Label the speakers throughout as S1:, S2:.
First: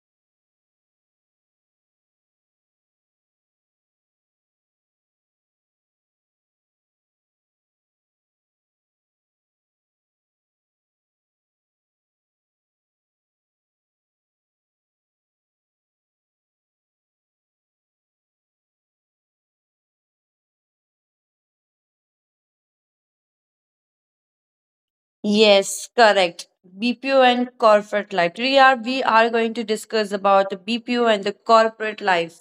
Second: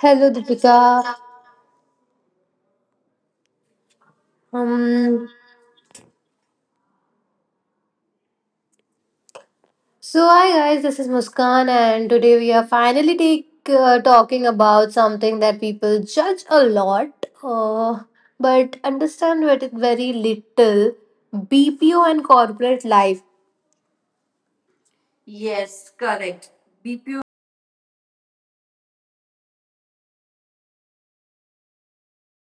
S1: Hello, Deepika. Um, hi guys, this is Muskan, and today we are finally talking about something that people judge a lot, but understand very very little: BPO and corporate life.
S2: Yes, correct. BPO and corporate life. We are going to discuss about the BPO and the corporate life.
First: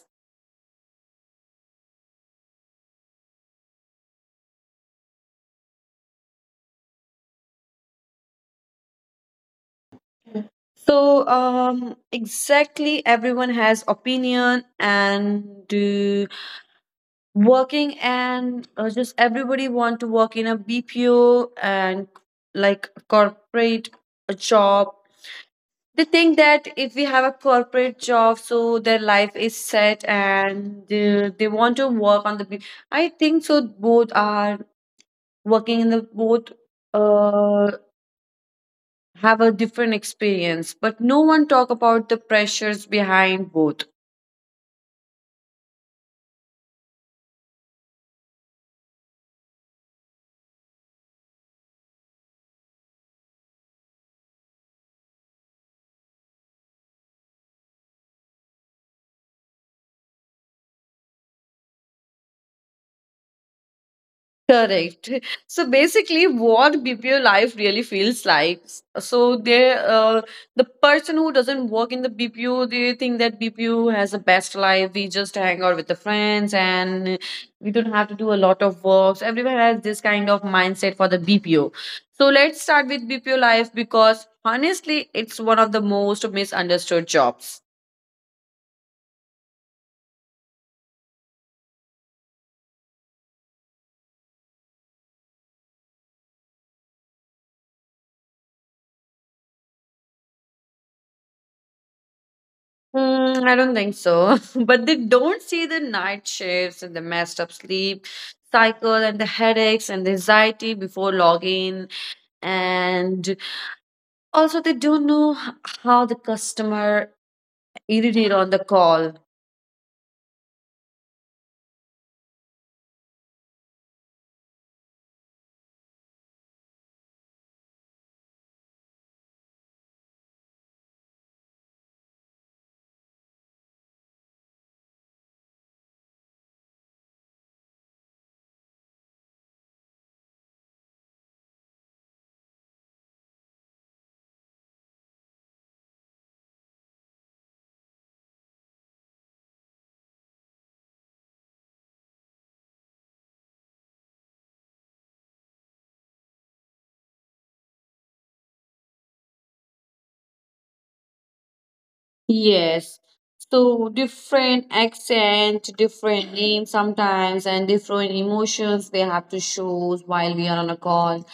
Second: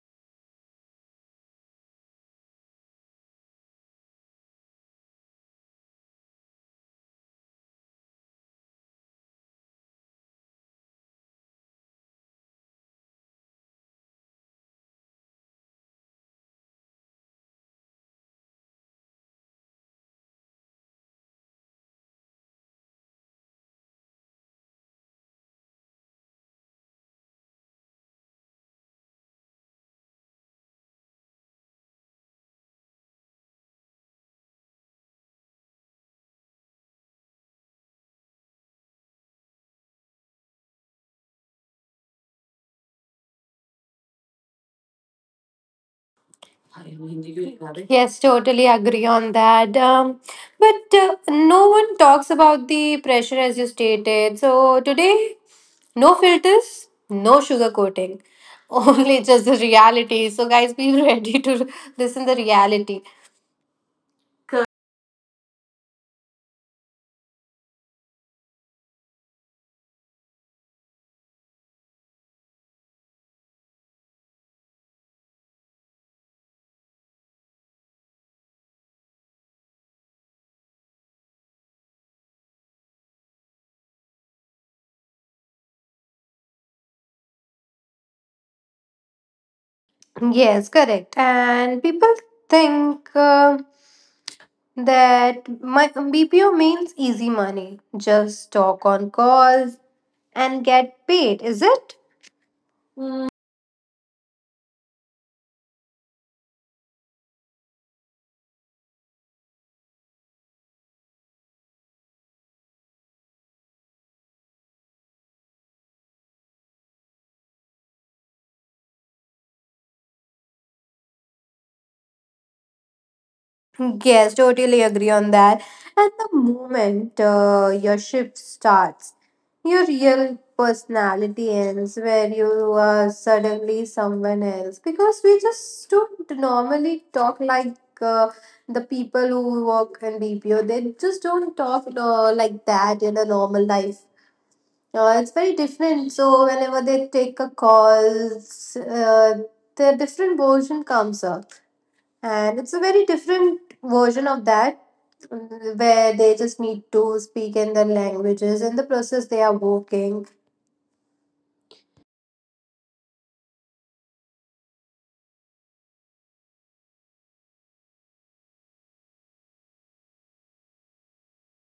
S2: Mm. Exactly, everyone has opinion and working and just everybody want to work in a BPO and like corporate job. They think that if we have a corporate job, so their life is set and they want to work on I think so. Both are working in the both uh, have a different experience, but no one talk about the pressures behind both.
S1: Yes, totally agree on that. But no one talks about the pressure as you stated. So today, no filters, no sugar coating, only just the reality. So guys, be ready to listen the reality.
S2: Correct. So basically, what BPO life really feels like. So they, uh, the person who doesn't work in the BPO, they think that BPO has the best life. We just hang out with the friends, and we don't have to do a lot of works. Everyone has this kind of mindset for the BPO. So let's start with BPO life because honestly, it's one of the most misunderstood jobs.
S1: Yes, correct. And people think that my BPO means easy money. Just talk on calls and get paid, is it?
S2: Hmm, I don't think so. But they don't see the night shifts and the messed up sleep cycle and the headaches and the anxiety before login. And also, they don't know how the customer irritated on the call.
S1: Yes, totally agree on that. And the moment your shift starts, your real personality ends where you are suddenly someone else. Because we just don't normally talk like uh, the people who work in BPO, they just don't talk like that in a normal life. It's very different. So, whenever they take a call, their different version comes up and it's a very different version of that, where they just need to speak in their languages in the process they are working.
S2: Yes. So different accent, different names sometimes, and different emotions they have to show while we are on a call.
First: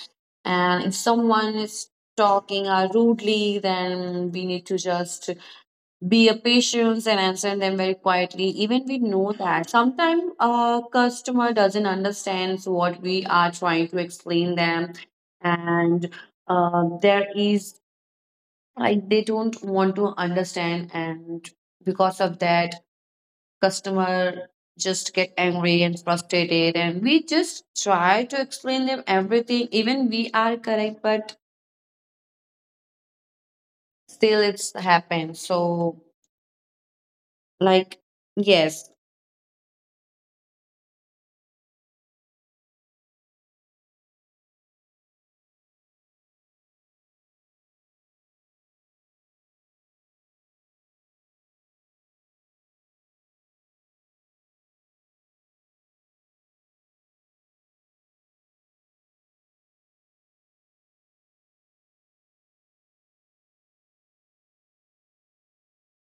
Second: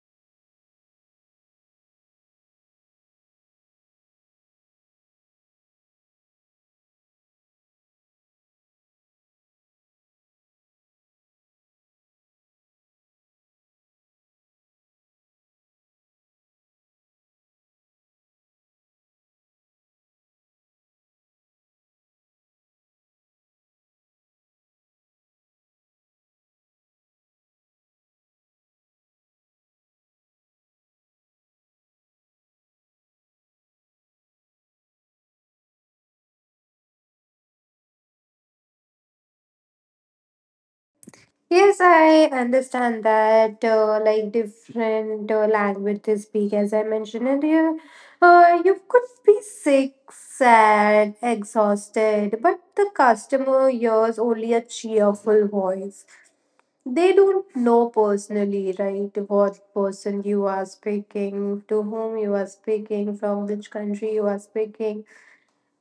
S2: And if someone is talking rudely, then we need to just be a patience and answer them very quietly even we know that sometimes a customer doesn't understand what we are trying to explain them and there is like they don't want to understand, and because of that customer just get angry and frustrated, and we just try to explain them everything even we are correct, but still it's happened so like yes.
S1: Yes, I understand that, like different language they speak, as I mentioned earlier. You could be sick, sad, exhausted, but the customer hears only a cheerful voice. They don't know personally, right, what person you are speaking, to whom you are speaking, from which country you are speaking,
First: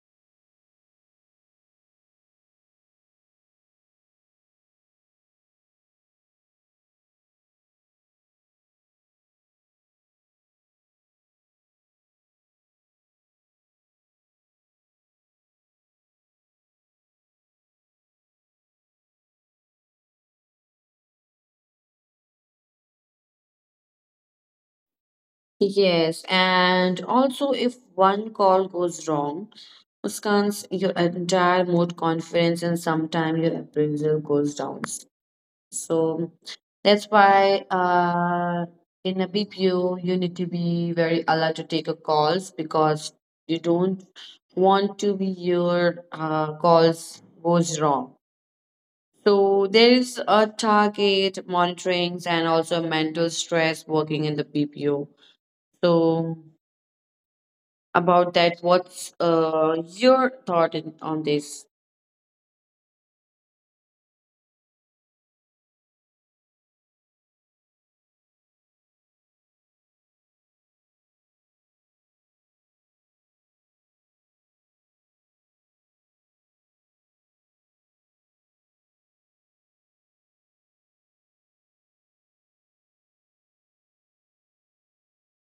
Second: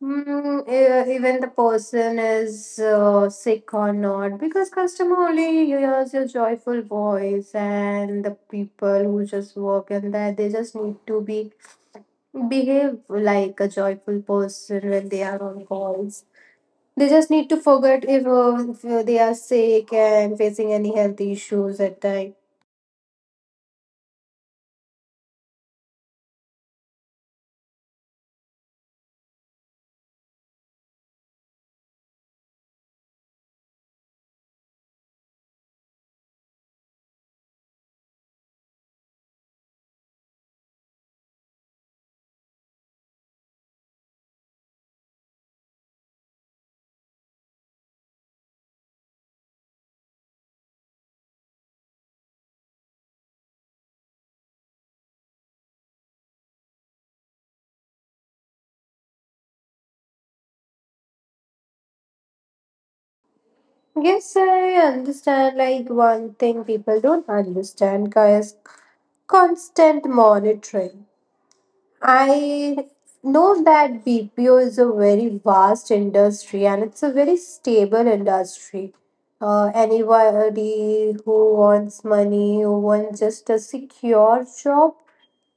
S1: even the person is sick or not, because customer only hears your joyful voice and the people who just work in there, they just need to be behave like a joyful person when they are on calls. They just need to forget if they are sick and facing any health issues at time.
S2: Yes, and also if one call goes wrong, Muskan's your entire mood confidence and sometimes your appraisal goes down. So that's why in a BPO you need to be very alert to take a calls because you don't want to be your calls goes wrong. So there is a target monitorings and also mental stress working in the BPO. So about that. What's your thought on this?
S1: Yes, I understand. Like one thing people don't understand, guys, constant monitoring. I know that BPO is a very vast industry and it's a very stable industry. Anybody who wants money, who wants just a secure job,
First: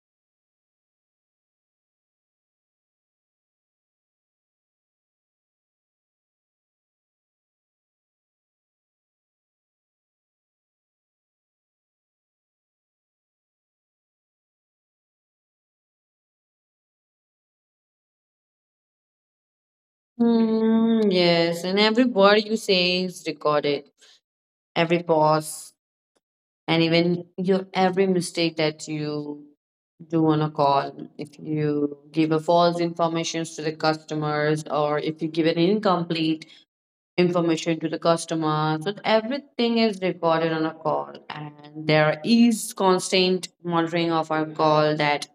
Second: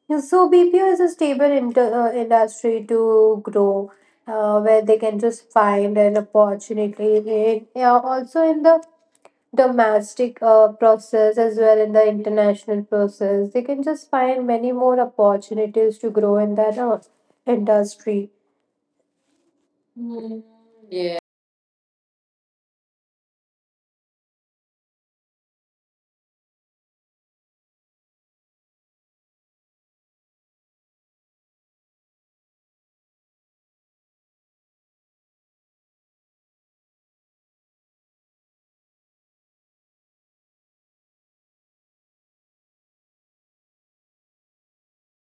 S1: yeah, so BPO is a stable industry to grow, where they can just find an opportunity. In, yeah, also in the domestic process as well in the international process, they can just find many more opportunities to grow in that industry. Mm.
S2: Hmm. Yes, and every word you say is recorded, every pause, and even your every mistake that you do on a call. If you give a false information to the customers, or if you give an incomplete information to the customer, so everything is recorded on a call, and there is constant monitoring of our call that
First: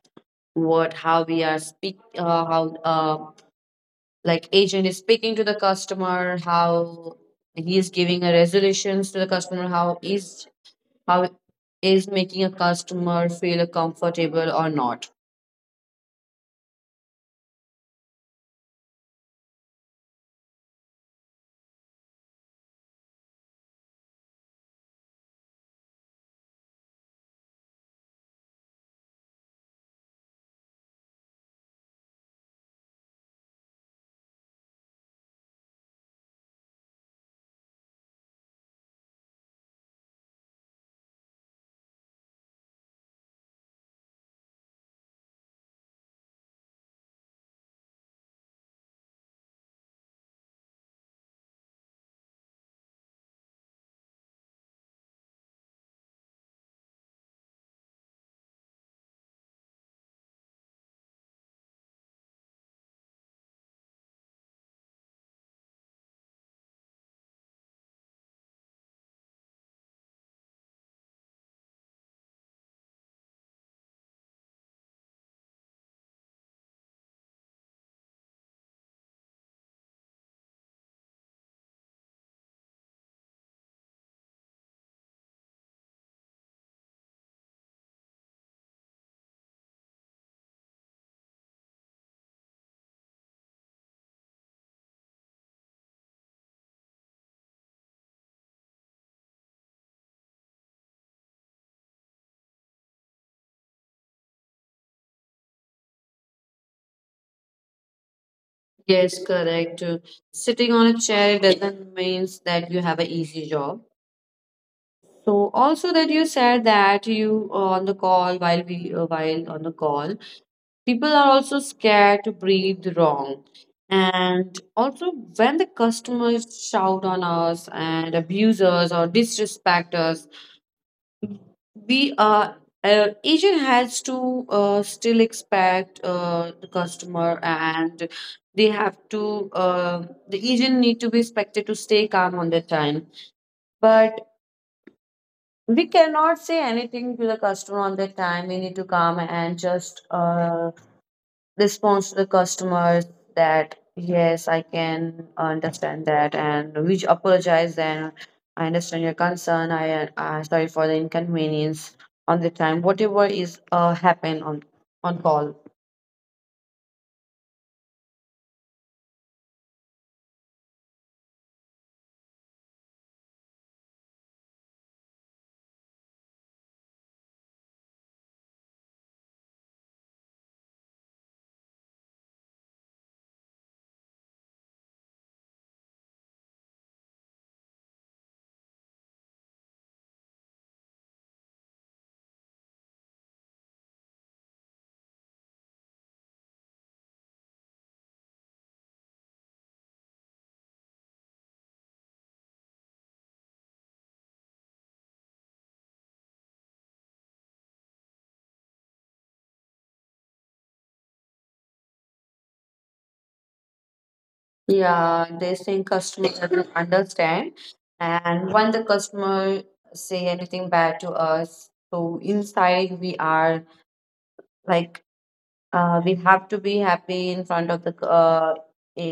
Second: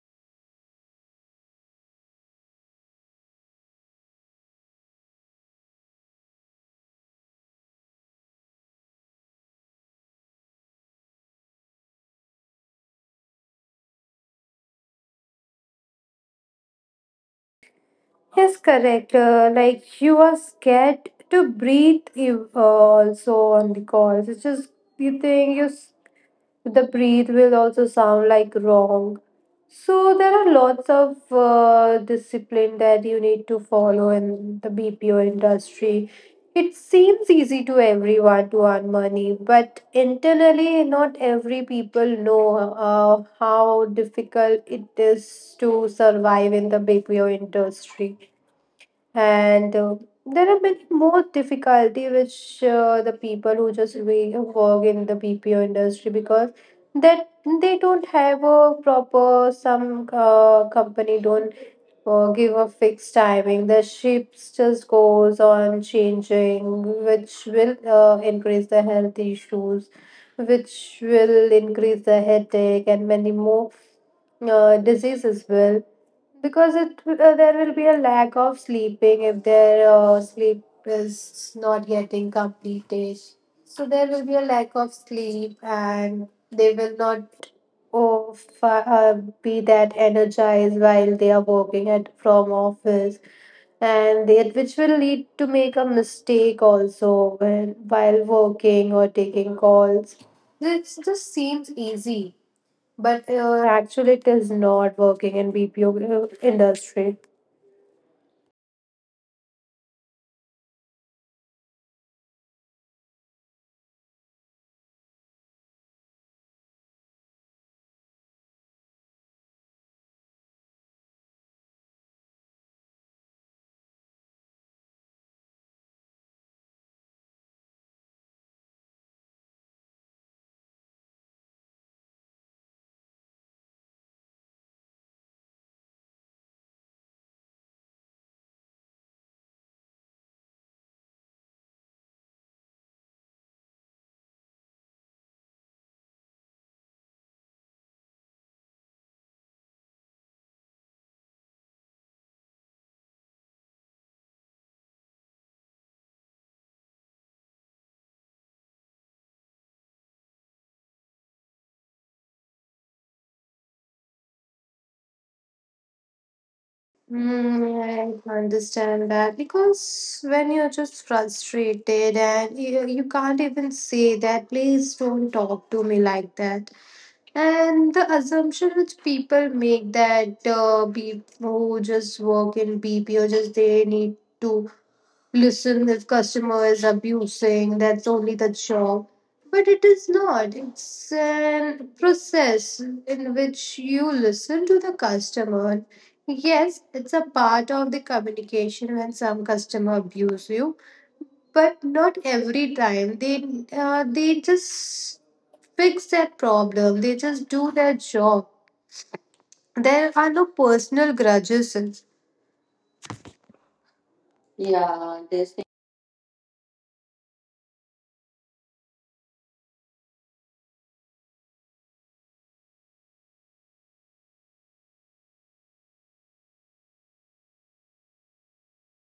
S2: what how we are speak how like agent is speaking to the customer, how he is giving a resolutions to the customer, how is making a customer feel comfortable or not.
S1: Yes, correct. Like you are scared to breathe. You also on the calls. It's just you think you the breathe will also sound like wrong. So there are lots of discipline that you need to follow in the BPO industry. It seems easy to everyone to earn money, but internally, not every people know how difficult it is to survive in the BPO industry and there are many more difficulty which the people who just we work in the BPO industry because that they don't have a proper some company don't give a fixed timing. The ships just goes on changing, which will increase the health issues, which will increase the headache and many more diseases will because there will be a lack of sleeping if their sleep is not getting completed, so there will be a lack of sleep and they will not oh, fi- uh, be that energized while they are working at from office and which will lead to make a mistake also when while working or taking calls. This just seems easy but actually, it is not working in BPO industry.
S2: Yes, correct. Sitting on a chair doesn't means that you have an easy job. So also that you said that you on the call while we while on the call people are also scared to breathe wrong. And also, when the customers shout on us and abuse us or disrespect us, we are agent has to still expect the customer, and they have to the agent need to be expected to stay calm on their time. But we cannot say anything to the customer on their time. We need to calm and just response to the customers that yes I can understand that and which apologize then I understand your concern I sorry for the inconvenience on the time whatever is happen on call.
S1: Mm, I understand that because when you're just frustrated and you can't even say that, please don't talk to me like that. And the assumption which people make that people who just work in BPO just they need to listen, if customer is abusing, that's only the job. But it is not. It's an process in which you listen to the customer. Yes, it's a part of the communication when some customer abuse you, but not every time. They just fix that problem. They just do their job. There are no personal grudges.
S2: Yeah,
S1: Yeah,
S2: they
S1: there's...
S2: think customer doesn't understand, and when the customer say anything bad to us so inside we are like we have to be happy in front of the a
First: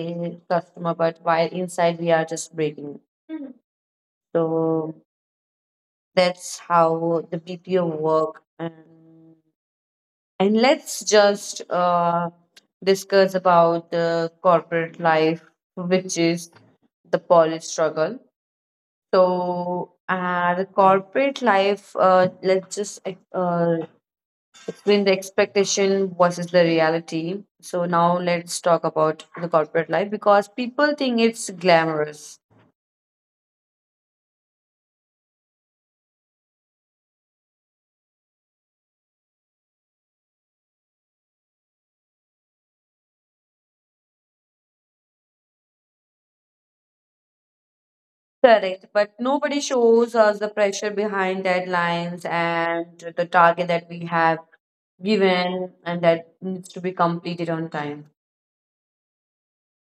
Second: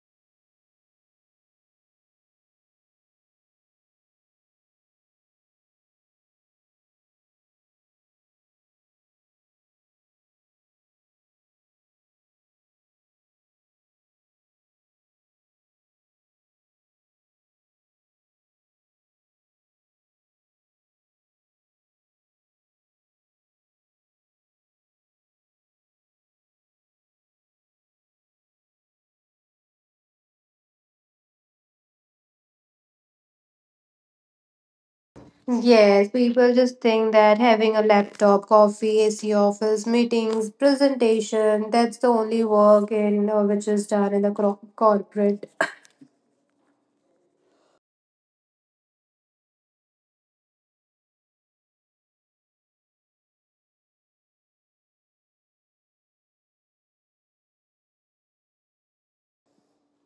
S2: customer, but while inside we are just breaking. Mhm. So that's how the BPO work. And let's just discuss about the corporate life, which is the polish struggle. So the corporate life, let's just uh, explain the expectation versus the reality. So now let's talk about the corporate life because people think it's glamorous.
S1: Yes, people just think that having a laptop, coffee, AC office, meetings, presentation, that's the only work in which is done in the corporate.
S2: Correct, but nobody shows us the pressure behind deadlines and the target that we have given and that needs to be completed on time.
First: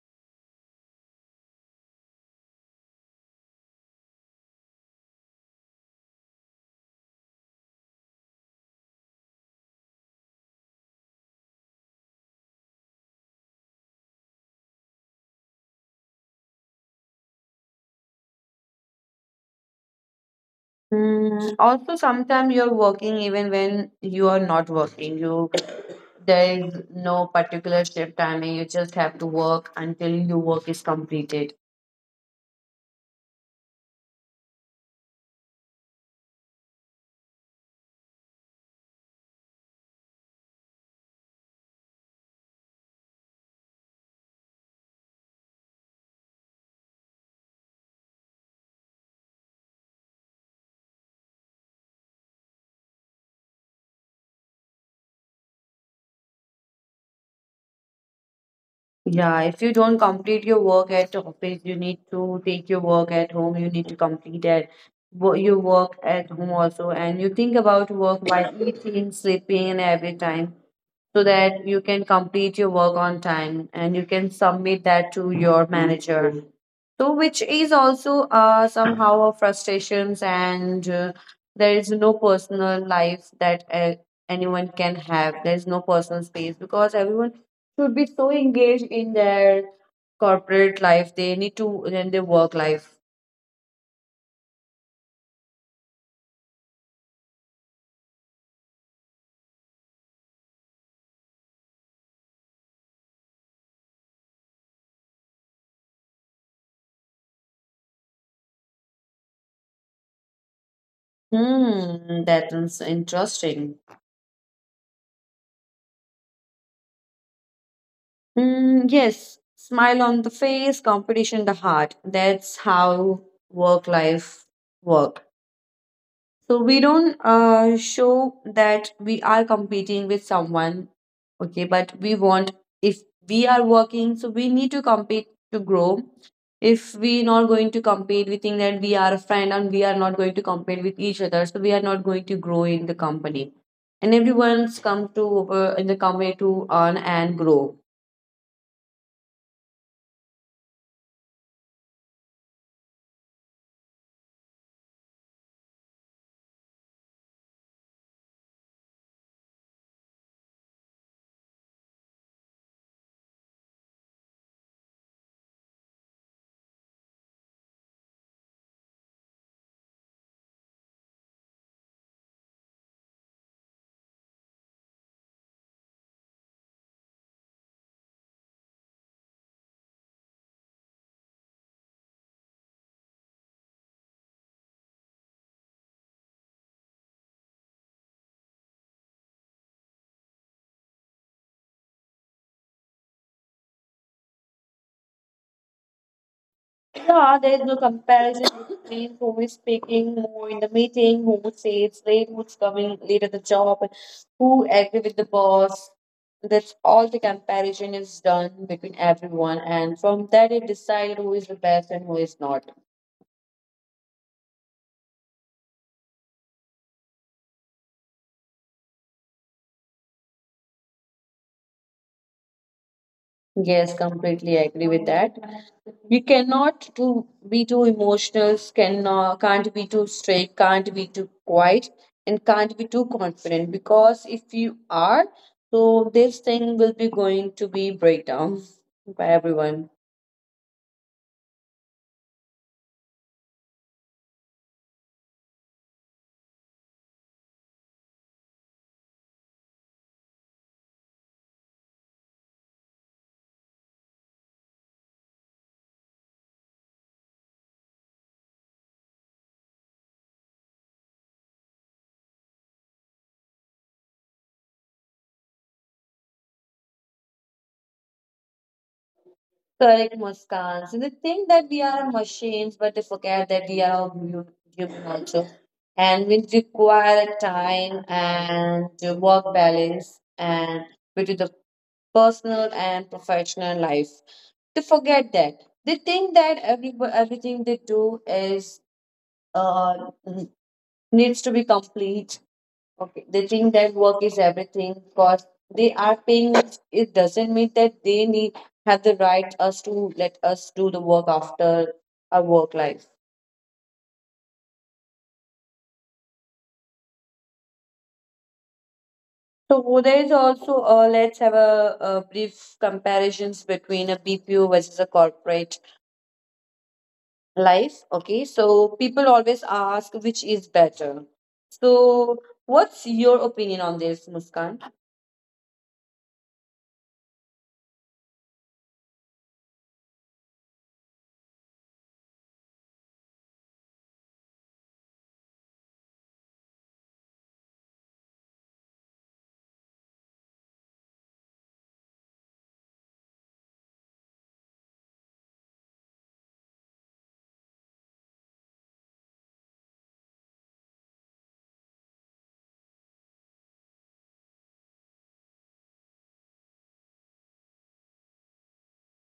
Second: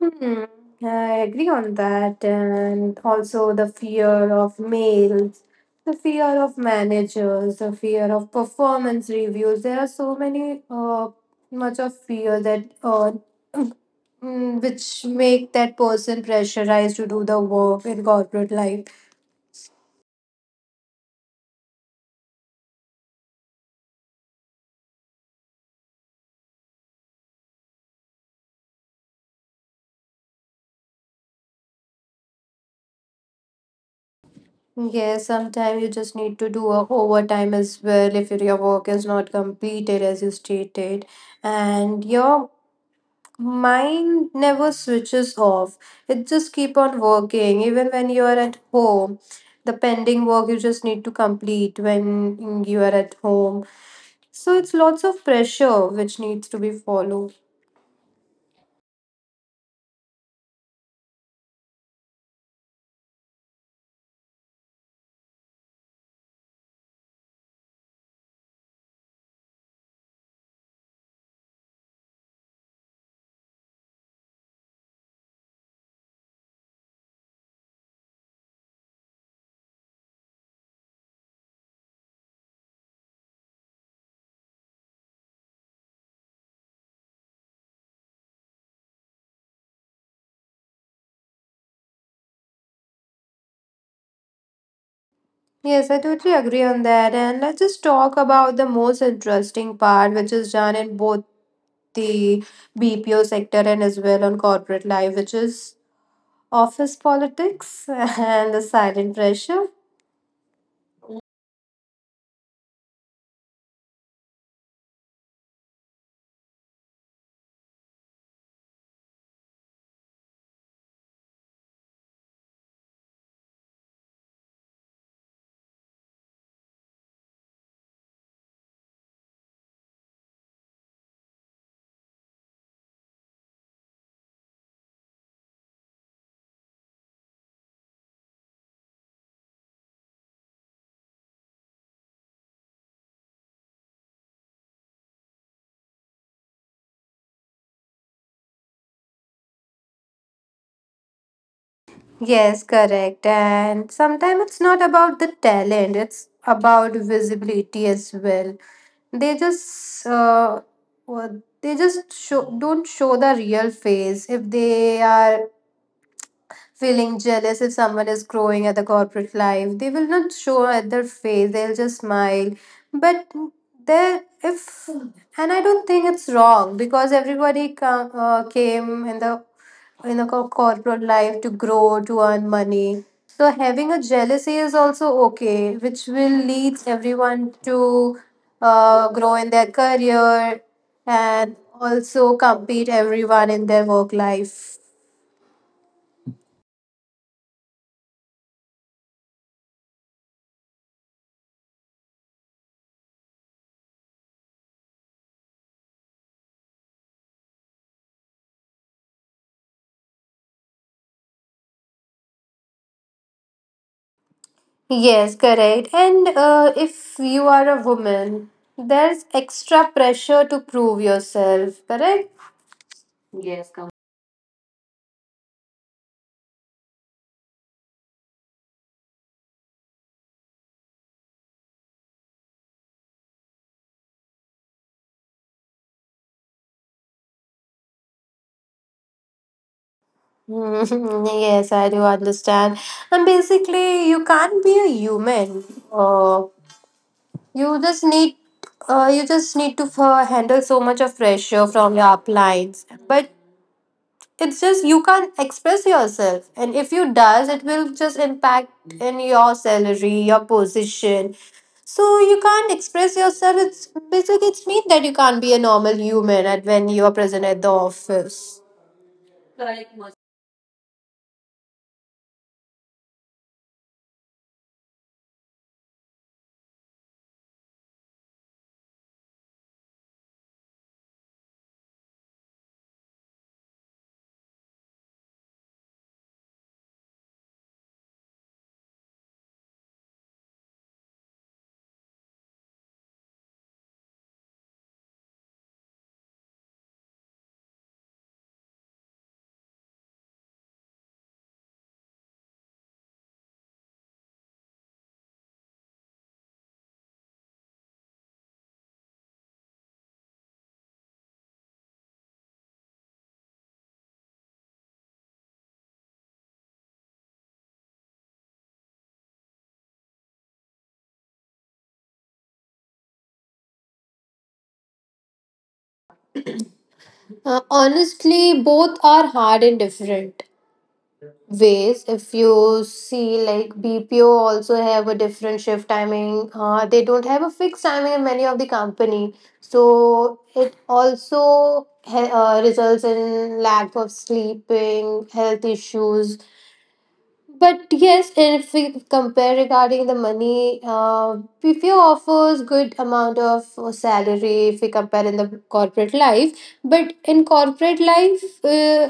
S1: Hmm, I agree on that. And also the fear of mails, the fear of managers, the fear of performance reviews. There are so many, much of fear that which make that person pressurized to do the work in corporate life.
S2: Mm, also, sometimes you're working even when you are not working. You there is no particular shift timing. You just have to work until your work is completed.
S1: Yeah, sometimes you just need to do a overtime as well if your work is not completed as you stated. And your mind never switches off. It just keep on working. Even when you are at home, the pending work you just need to complete when you are at home. So it's lots of pressure which needs to be followed.
S2: Yeah, if you don't complete your work at office, you need to take your work at home. You need to complete at your work at home also, and you think about work while eating, sleeping, and every time so that you can complete your work on time and you can submit that to your manager, so which is also somehow a frustrations, and there is no personal life that anyone can have, there is no personal space because everyone should be so engaged in their corporate life, they need to in their work life.
S1: Yes, I totally agree on that. And let's just talk about the most interesting part, which is done in both the BPO sector and as well on corporate life, which is office politics and the silent pressure.
S2: Hmm, that's interesting. Mm, yes, smile on the face, competition in the heart. That's how work life work. So we don't show that we are competing with someone, okay? But we want if we are working, so we need to compete to grow. If we not going to compete, we think that we are a friend and we are not going to compete with each other, so we are not going to grow in the company. And everyone's come to in the company to earn and grow.
S1: Yes, correct. And sometimes it's not about the talent, it's about visibility as well. They just they just show, don't show the real face if they are feeling jealous if someone is growing at the corporate life. They will not show at their face, they'll just smile. But there, if, and I don't think it's wrong because everybody came in the corporate life to grow, to earn money. So having a jealousy is also okay, which will lead everyone to grow in their career and also compete everyone in their work life.
S2: Yeah, there is no comparison between who is speaking more in the meeting, who says late, who's coming late at the job, who agree with the boss. That's all the comparison is done between everyone, and from that it decided who is the best and who is not.
S1: Yes, correct. And if you are a woman, there's extra pressure to prove yourself, correct?
S2: Yes, completely agree with that. We cannot do be too emotional, can't be too straight, can't be too quiet, and can't be too confident because if you are, so this thing will be going to be breakdown by everyone.
S1: Yes, I do understand. And basically, you can't be a human. Uh, you just need, you just need to handle so much of pressure from your uplines. But it's just you can't express yourself and if you does it will just impact in your salary your position, so you can't express yourself. It's basically it's mean that you can't be a normal human at when you are present at the office.
S2: Correct, Muskan. So they think that we are machines, but they forget that we are human also. And we require time and work balance and between the personal and professional life. To forget that. They think that everything they do is uh, n- needs to be complete. Okay, they think that work is everything because they are paying us. It doesn't mean that they need have the right us to let us do the work after our work life. So there is also let's have a brief comparisons between a BPO versus a corporate life. Okay, so people always ask which is better. So, what's your opinion on this, Muskan?
S1: Uh, honestly both are hard and different ways. If you see like BPO also have a different shift timing, they don't have a fixed timing in many of the company, so it also results in lack of sleeping health issues. But yes, if we compare regarding the money, PPO offers good amount of salary if we compare in the corporate life. But in corporate life, uh,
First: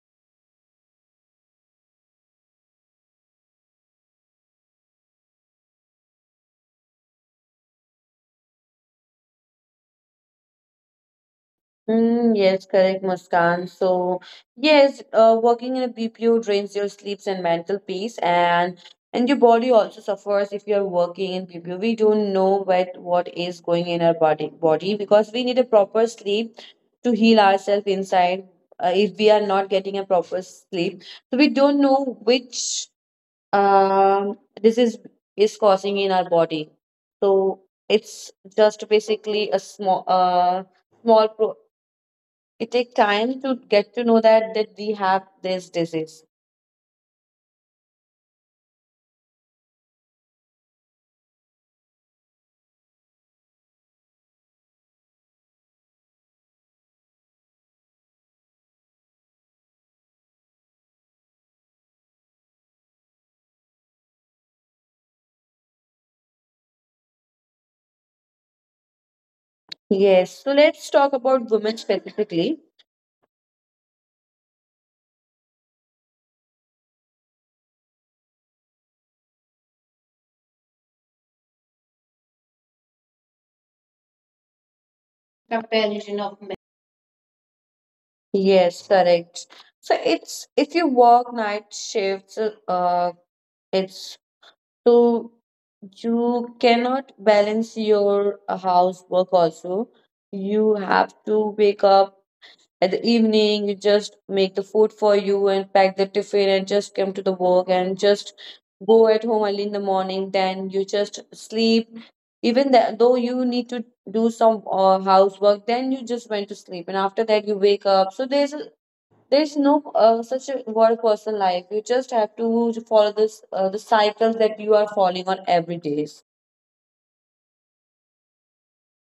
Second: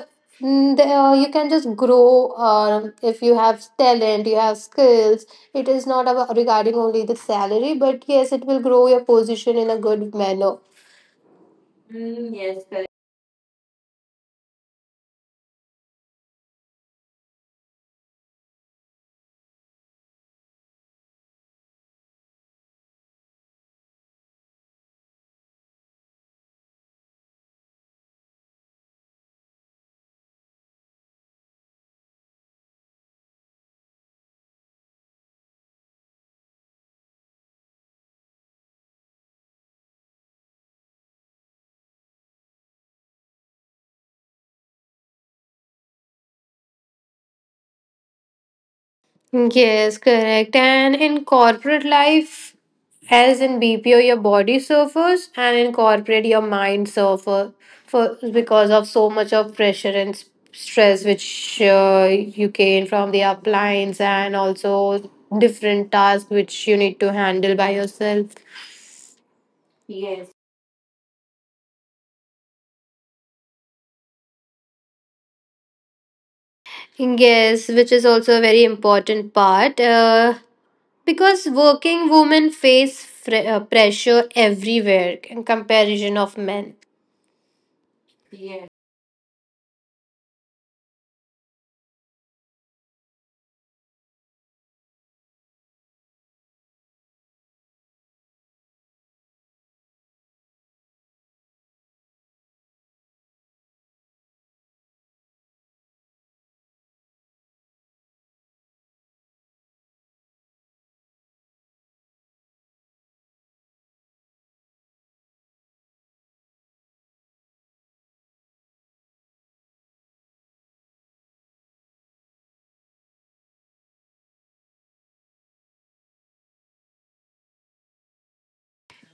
S1: mm, the- uh, you can just grow if you have talent, you have skills. It is not about regarding only the salary, but yes, it will grow your position in a good manner.
S2: Mm, yes, correct, Muskan. So, yes, working in a BPO drains your sleeps and mental peace, and your body also suffers if you are working in BPO. We don't know what is going in our body because we need a proper sleep to heal ourselves inside. If we are not getting a proper sleep, so we don't know which this is causing in our body. So it's just basically a small small pro- it take time to get to know that we have this disease.
S1: Yes, correct. And in corporate life, as in BPO, your body suffers, and in corporate, your mind suffer for because of so much of pressure and stress which you gain from the appliance and also different tasks which you need to handle by yourself.
S2: Yes. So let's talk about women specifically.
S1: Yes, which is also a very important part because working women face pressure everywhere in comparison
S2: Comparison
S1: of
S2: of men.
S1: men.
S2: Yes, correct. So it's if you work night shifts, uh, it's so you cannot balance your house work also. You have to wake up at the evening, you just make the food for you and pack the tiffin and just come to the work and just go at home early in the morning. Then you just sleep. Even though you need to do some housework, then you just went to sleep and after that you wake up. So there's no such a word personal life. You just have to follow this the cycle that you are following on every day.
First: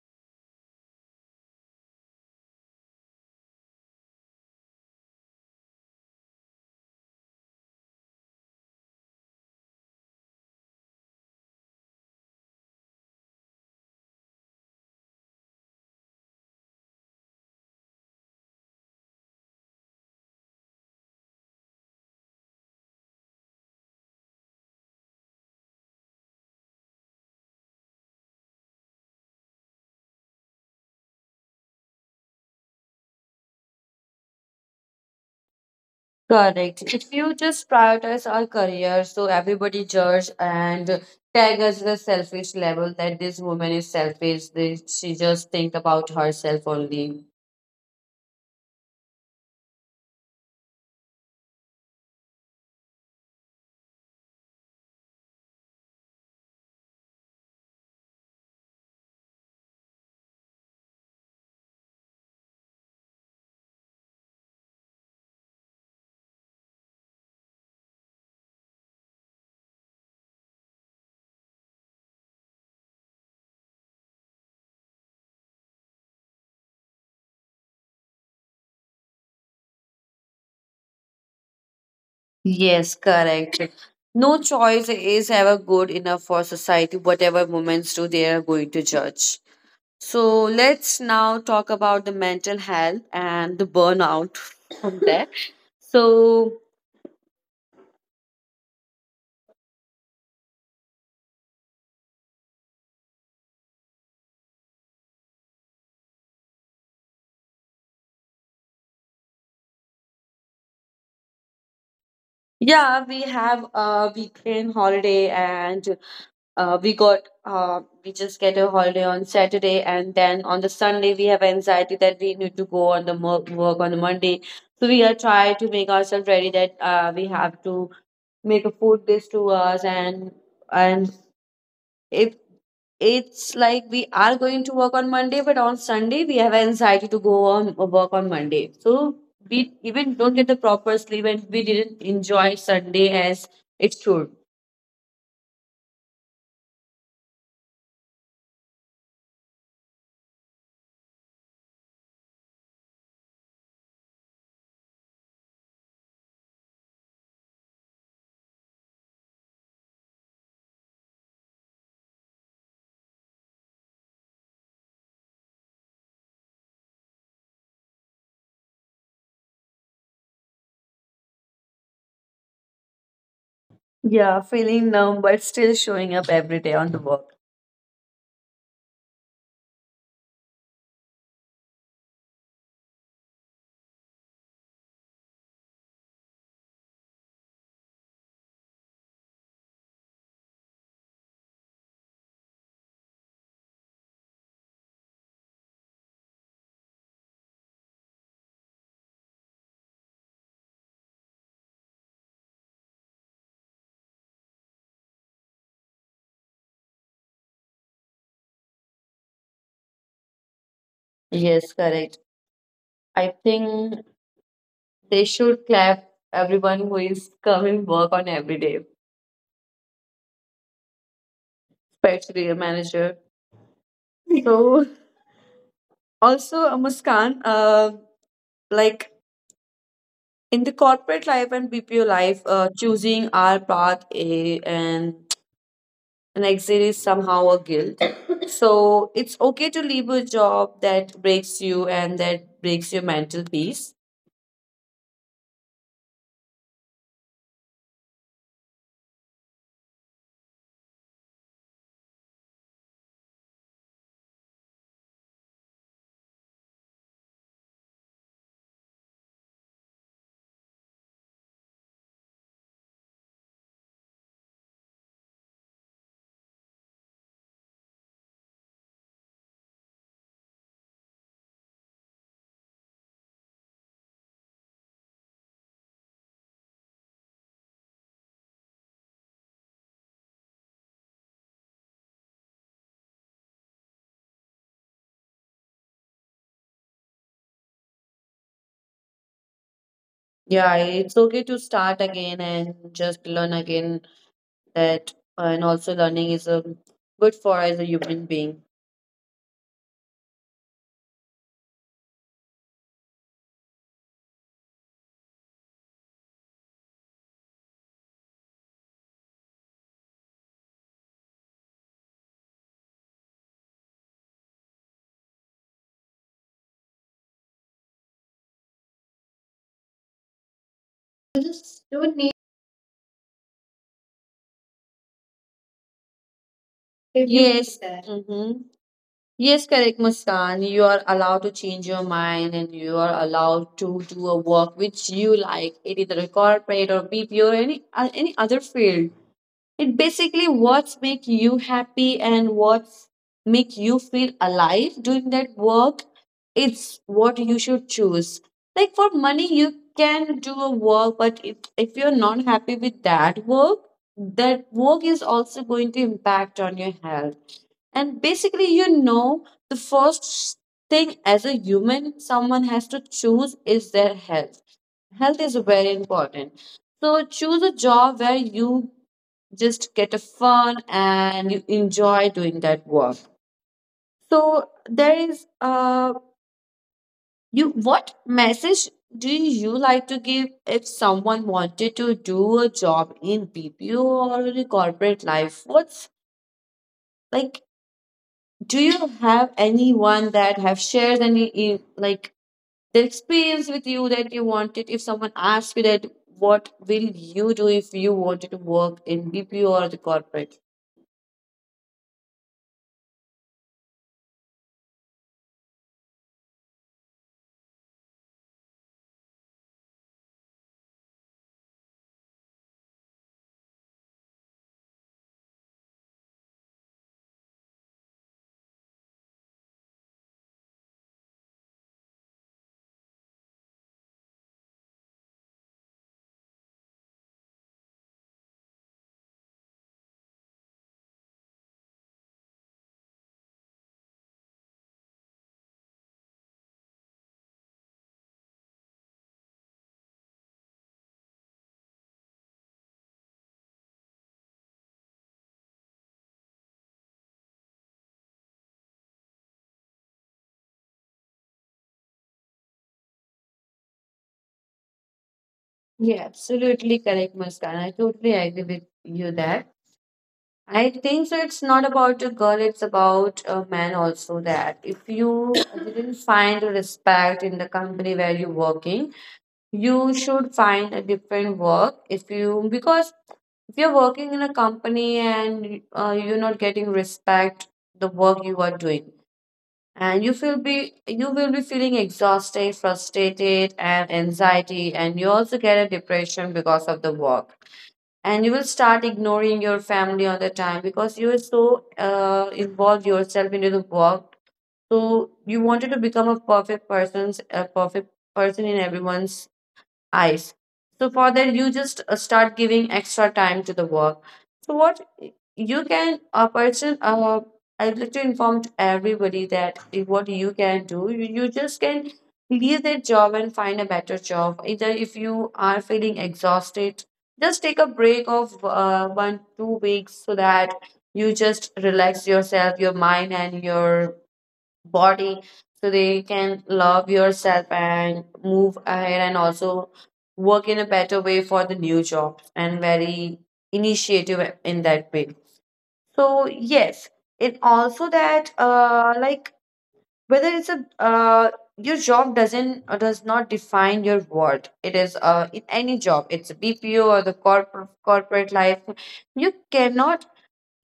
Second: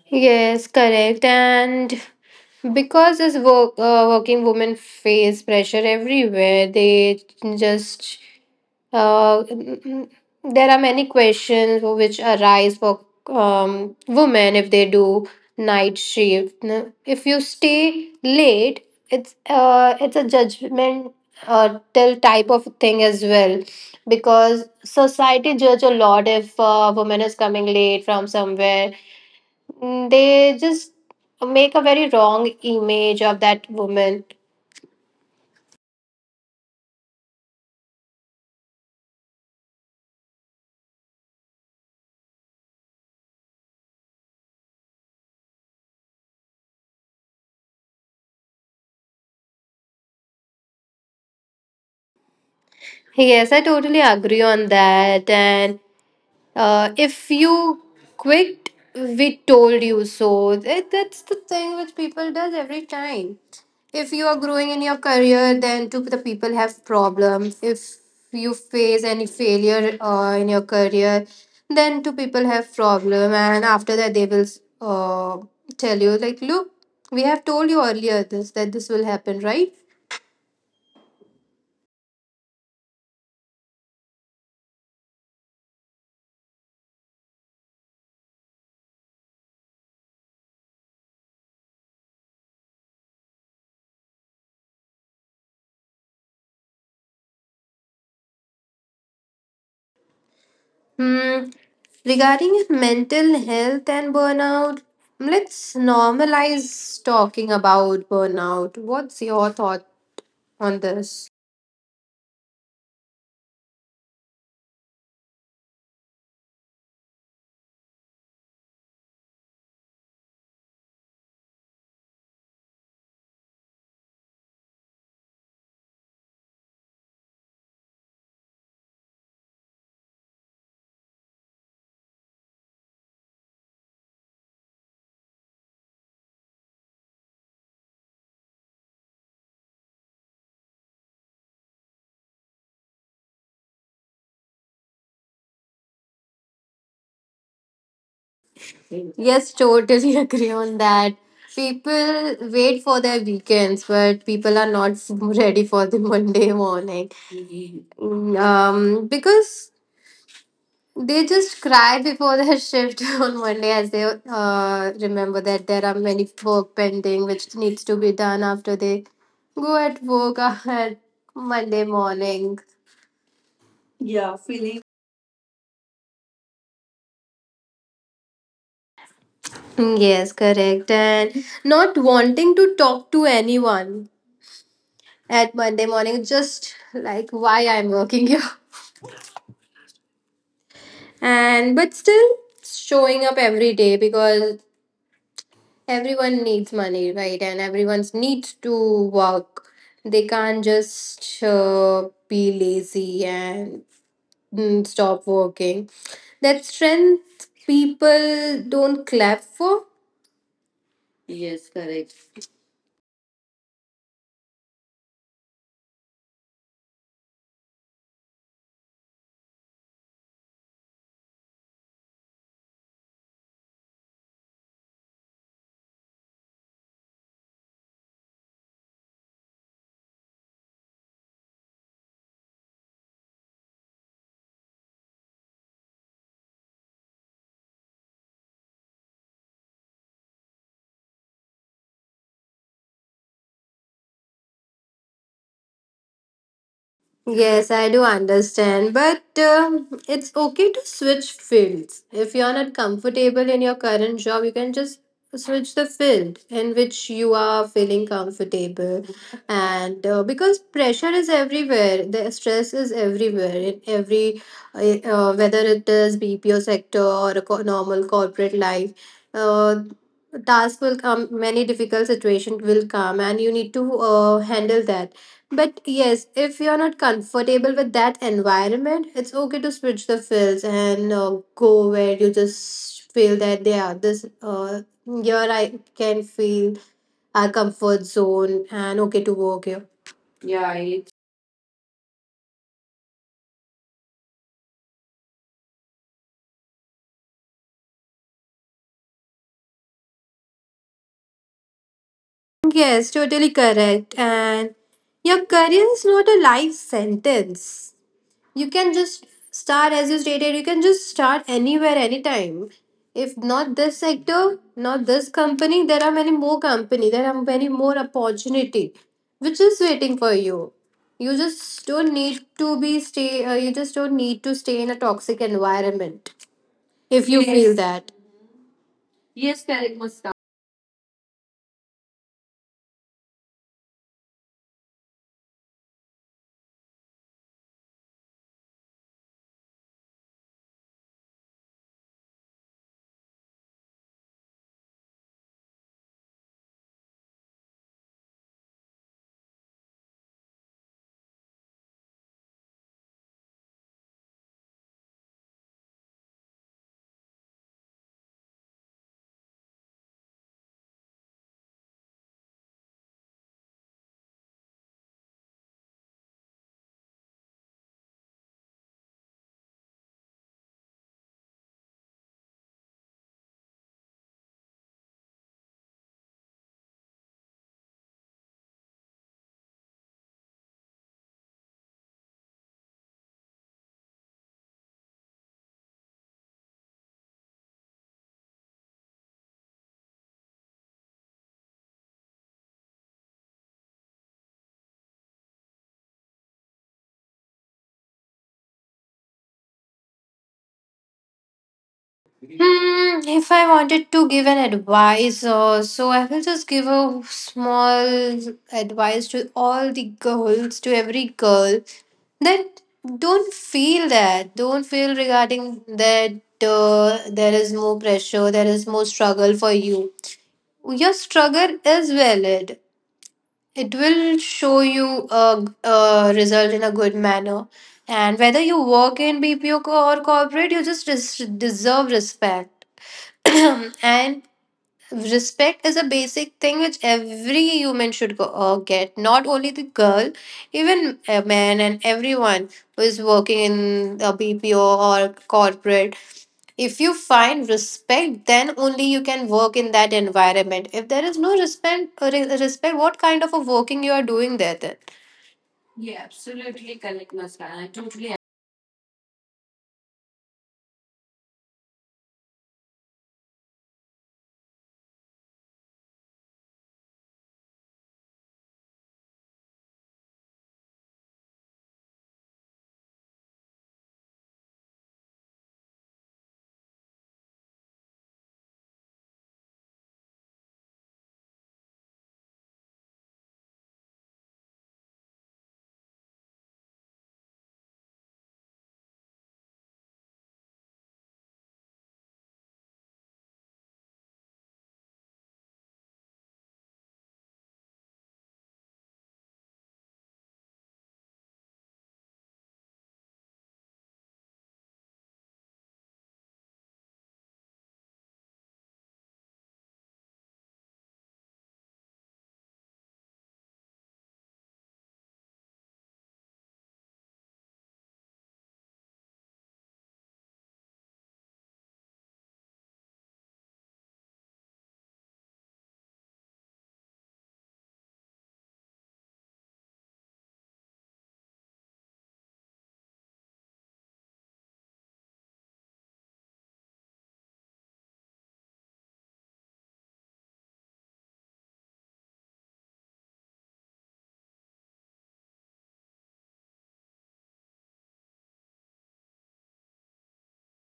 S1: Yes, correct. And because this work, working women face pressure everywhere, they just uh, there are many questions which arise for women if they do night shift. If you stay late, it's a judgment till type of thing as well because society judge a lot if a woman is coming late from somewhere. Mm, they just make a very wrong image of that woman.
S2: Correct. If you just prioritize our career, so everybody judge and tag us the selfish level that this woman is selfish. She just think about herself only.
S1: Yes, I totally agree on that. And if you quit, we told you so. That's the thing which people does every time. If you are growing in your career, then two the people have problems. If you face any failure in your career, then two people have problem, and after that they will uh, tell you like, look, we have told you earlier this that this will happen, right?
S2: Yes, correct. No choice is ever good enough for society. Whatever women do, they are going to judge. So let's now talk about the mental health and the burnout from there. So
S1: Hmm. Regarding mental health and burnout, let's normalize talking about burnout. What's your thought on this?
S2: yeah, we have a weekend holiday and we got we just get a holiday on Saturday, and then on the Sunday we have anxiety that we need to go on the work on the Monday. So we are try to make ourselves ready that we have to make a food list to us and and it it's like we are going to work on Monday, but on Sunday we have anxiety to go on work on Monday. So we even don't get the proper sleep, and we didn't enjoy Sunday as it should.
S1: Yes, totally agree on that. People wait for their weekends, but people are not ready for the Monday morning. Because they just cry before their shift on Monday as they remember that there are many work pending which needs to be done after they go at work at Monday morning.
S2: Yeah, feeling numb but still showing up every day on the work.
S1: Yes, correct. And not wanting to talk to anyone at Monday morning, just like why I'm working here. And but still showing up every day because everyone needs money, right? And everyone needs to work. They can't just be lazy and stop working. That strength people don't clap for.
S2: Yes, correct. I think they should clap everyone who is coming work on every day, especially a manager. So also Muskan, like in the corporate life and BPO life, choosing our path A and an exit is somehow a guilt. So it's okay to leave a job that breaks you and that breaks your mental peace.
S1: Yes, I do understand, but it's okay to switch fields. If you're not comfortable in your current job, you can just switch the field in which you are feeling comfortable. And because pressure is everywhere, the stress is everywhere in every, whether it is BPO sector or a normal corporate life. Uh, Task will come, many difficult situations will come, and you need to handle that. But yes, if you're not comfortable with that environment, it's okay to switch the fields and go where you just feel that they are this. Here I can feel our comfort zone and okay to work here.
S2: Yeah, it's okay to start again and just learn again that, and also learning is a good for as a human being.
S1: Yes, totally correct. And your career is not a life sentence. You can just start, as you stated, you can just start anywhere, anytime. If not this sector, not this company, there are many more company, there are many more opportunity which is waiting for you. You just don't need to be stay you just don't need to stay in a toxic environment if you, yes,
S2: Yes.
S1: feel that.
S2: Mm-hmm. Yes, correct, Muskan. You are allowed to change your mind, and you are allowed to do a work which you like, it either corporate or BPO or any other field. It basically what's make you happy and what's make you feel alive doing that work. It's what you should choose. Like for money, you can do a work, but if you're not happy with that work is also going to impact on your health. And basically, you know, the first thing as a human someone has to choose is their health. Health is very important. So choose a job where you just get a fun and you enjoy doing that work. So there is you what message do you like to give if someone wanted to do a job in BPO or in a corporate life? What's like do you have anyone that have shared like the experience with you that you wanted. If someone asks you that, what will you do if you wanted to work in BPO or the corporate?
S1: Hmm, if I wanted to give an advice, so I will just give a small advice to all the girls, to every girl, that don't feel regarding that there is more pressure, there is more struggle for you. Your struggle is valid. It will show you a result in a good manner. And whether you work in bpo or corporate, you just deserve respect. And respect is a basic thing which every human should get, not only the girl, even a man and everyone who is working in a bpo or corporate. If you find respect, then only you can work in that environment. If there is no respect, respect, what kind of a working you are doing there then.
S2: Yeah, absolutely correct, Muskan. I totally agree with you that I think so. It's not about a girl; it's about a man also. That if you didn't find respect in the company where you're working, you should find a different work. If you because if you're working in a company and you're not getting respect the work you are doing, and you will be feeling exhausted, frustrated, and anxiety, and you also get a depression because of the work. And you will start ignoring your family all the time because you are so involved yourself into the work. So you wanted to become a perfect person's a perfect person in everyone's eyes. So for that, you just start giving extra time to the work. So what you can a person I would like to inform to everybody that if what you can do, you just can leave that job and find a better job. Either if you are feeling exhausted, just take a break of 1 2 weeks so that you just relax yourself, your mind and your body, so they can love yourself and move ahead, and also work in a better way for the new job and very initiative in that way. So yes, it also that like whether it's a your job doesn't or does not define your worth. It is in any job, it's a BPO or the corporate life, you cannot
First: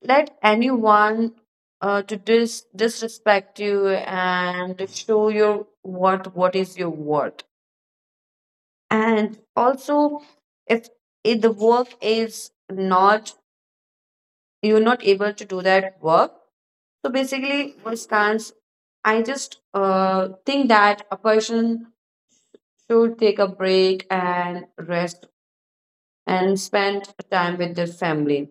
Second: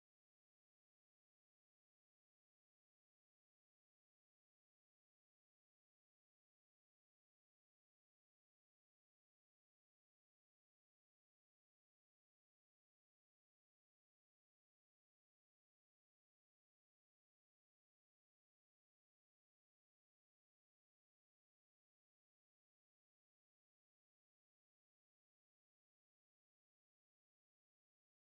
S2: let anyone disrespect you and to show your what is your worth. And also, if, if the work is not you're not able to do that work, so basically what stands I just think that a person should take a break and rest and spend time with their family.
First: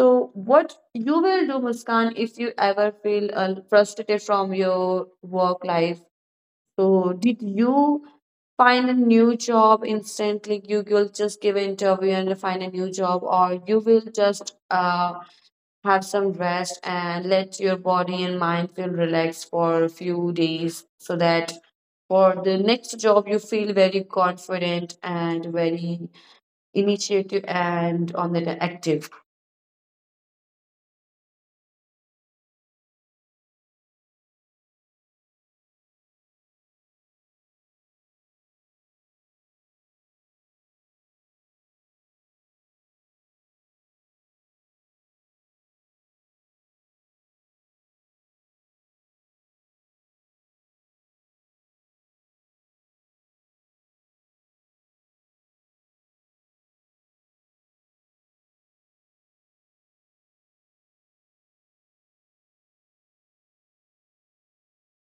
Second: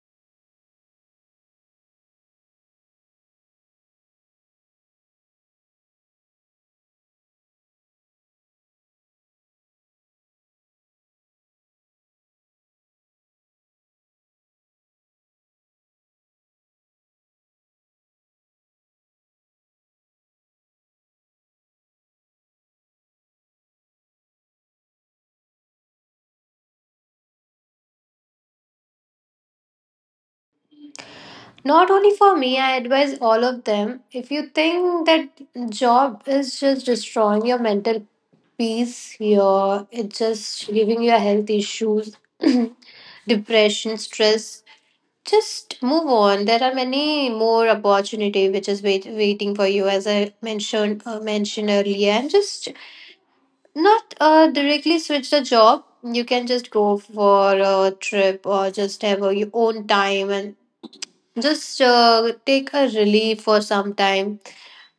S2: So, what you will do, Muskan, if you ever feel frustrated from your work life? So, did you find a new job instantly? You will just give an interview and find a new job, or you will just have some rest and let your body and mind feel relaxed for a few days, so that for the next job you feel very confident and very initiative and on the active.
S1: Not only for me, I advise all of them. If you think that job is just destroying your mental peace, your, it's just giving you health issues, depression, stress, just move on. There are many more opportunity which is waiting for you, as I mentioned earlier. And just not directly switch the job. You can just go for a trip or just have your own time and just take a relief for some time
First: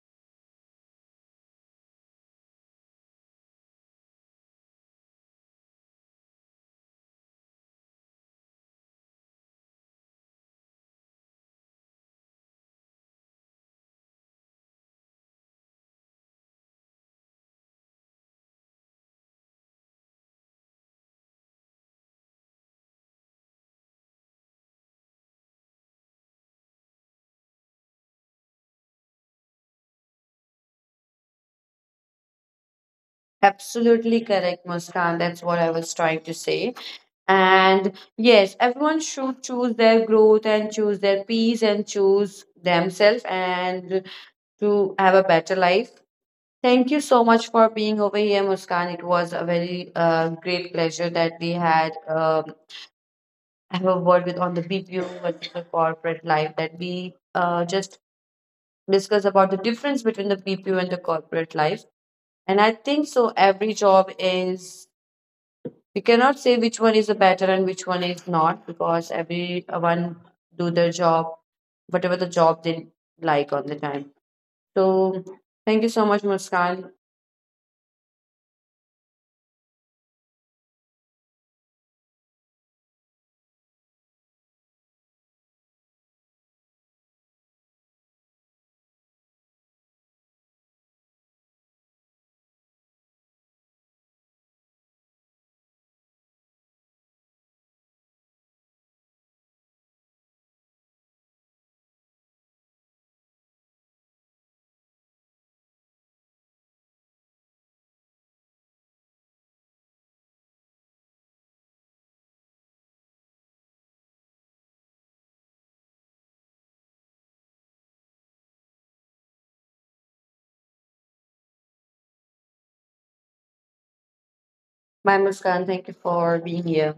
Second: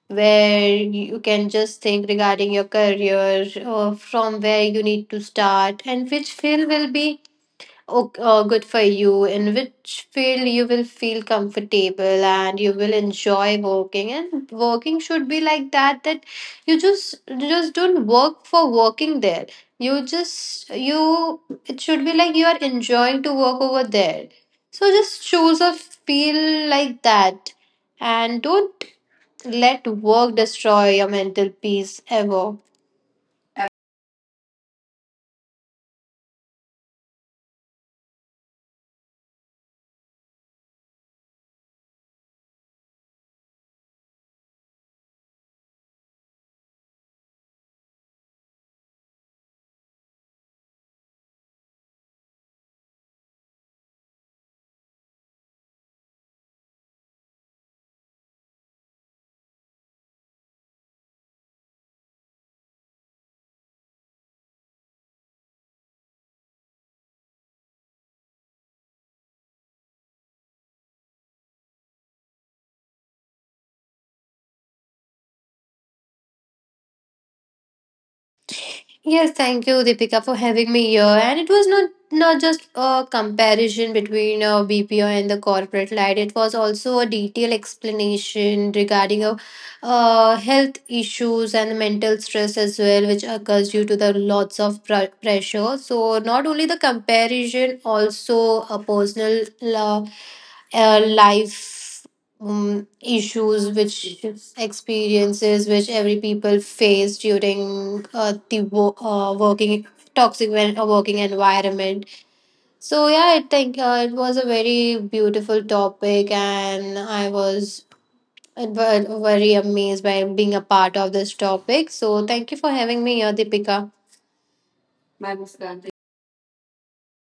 S1: where you can just think regarding your career, from where you need to start, and which field will be okay, good for you. In which field you will feel comfortable and you will enjoy working. And working should be like that. That you just don't work for working there. You just you. It should be like you are enjoying to work over there. So just choose a field like that, and don't let work destroy your mental peace ever.
S2: Absolutely correct, Muskan. That's what I was trying to say. And yes, everyone should choose their growth and choose their peace and choose themselves and to have a better life. Thank you so much for being over here, Muskan. It was a very great pleasure that we had have a word with on the BPO versus the corporate life, that we just discuss about the difference between the BPO and the corporate life. And I think so every job is we cannot say which one is the better and which one is not, because everyone do their job whatever the job they like on the time. So thank you so much, Muskan.
S1: Yes, thank you, Deepika, for having me here. And it was not just a comparison between BPO and the corporate life. It was also a detailed explanation regarding health issues and mental stress as well, which occurs due to the lots of pressure. So not only the comparison, also a personal uh, life issues which experiences which every people face during the working toxic working environment. So yeah, I think it was a very beautiful topic and I was very amazed by being a part of this topic. So thank you for having me here, Deepika.
S2: Bye, Muskan, thank you for being here.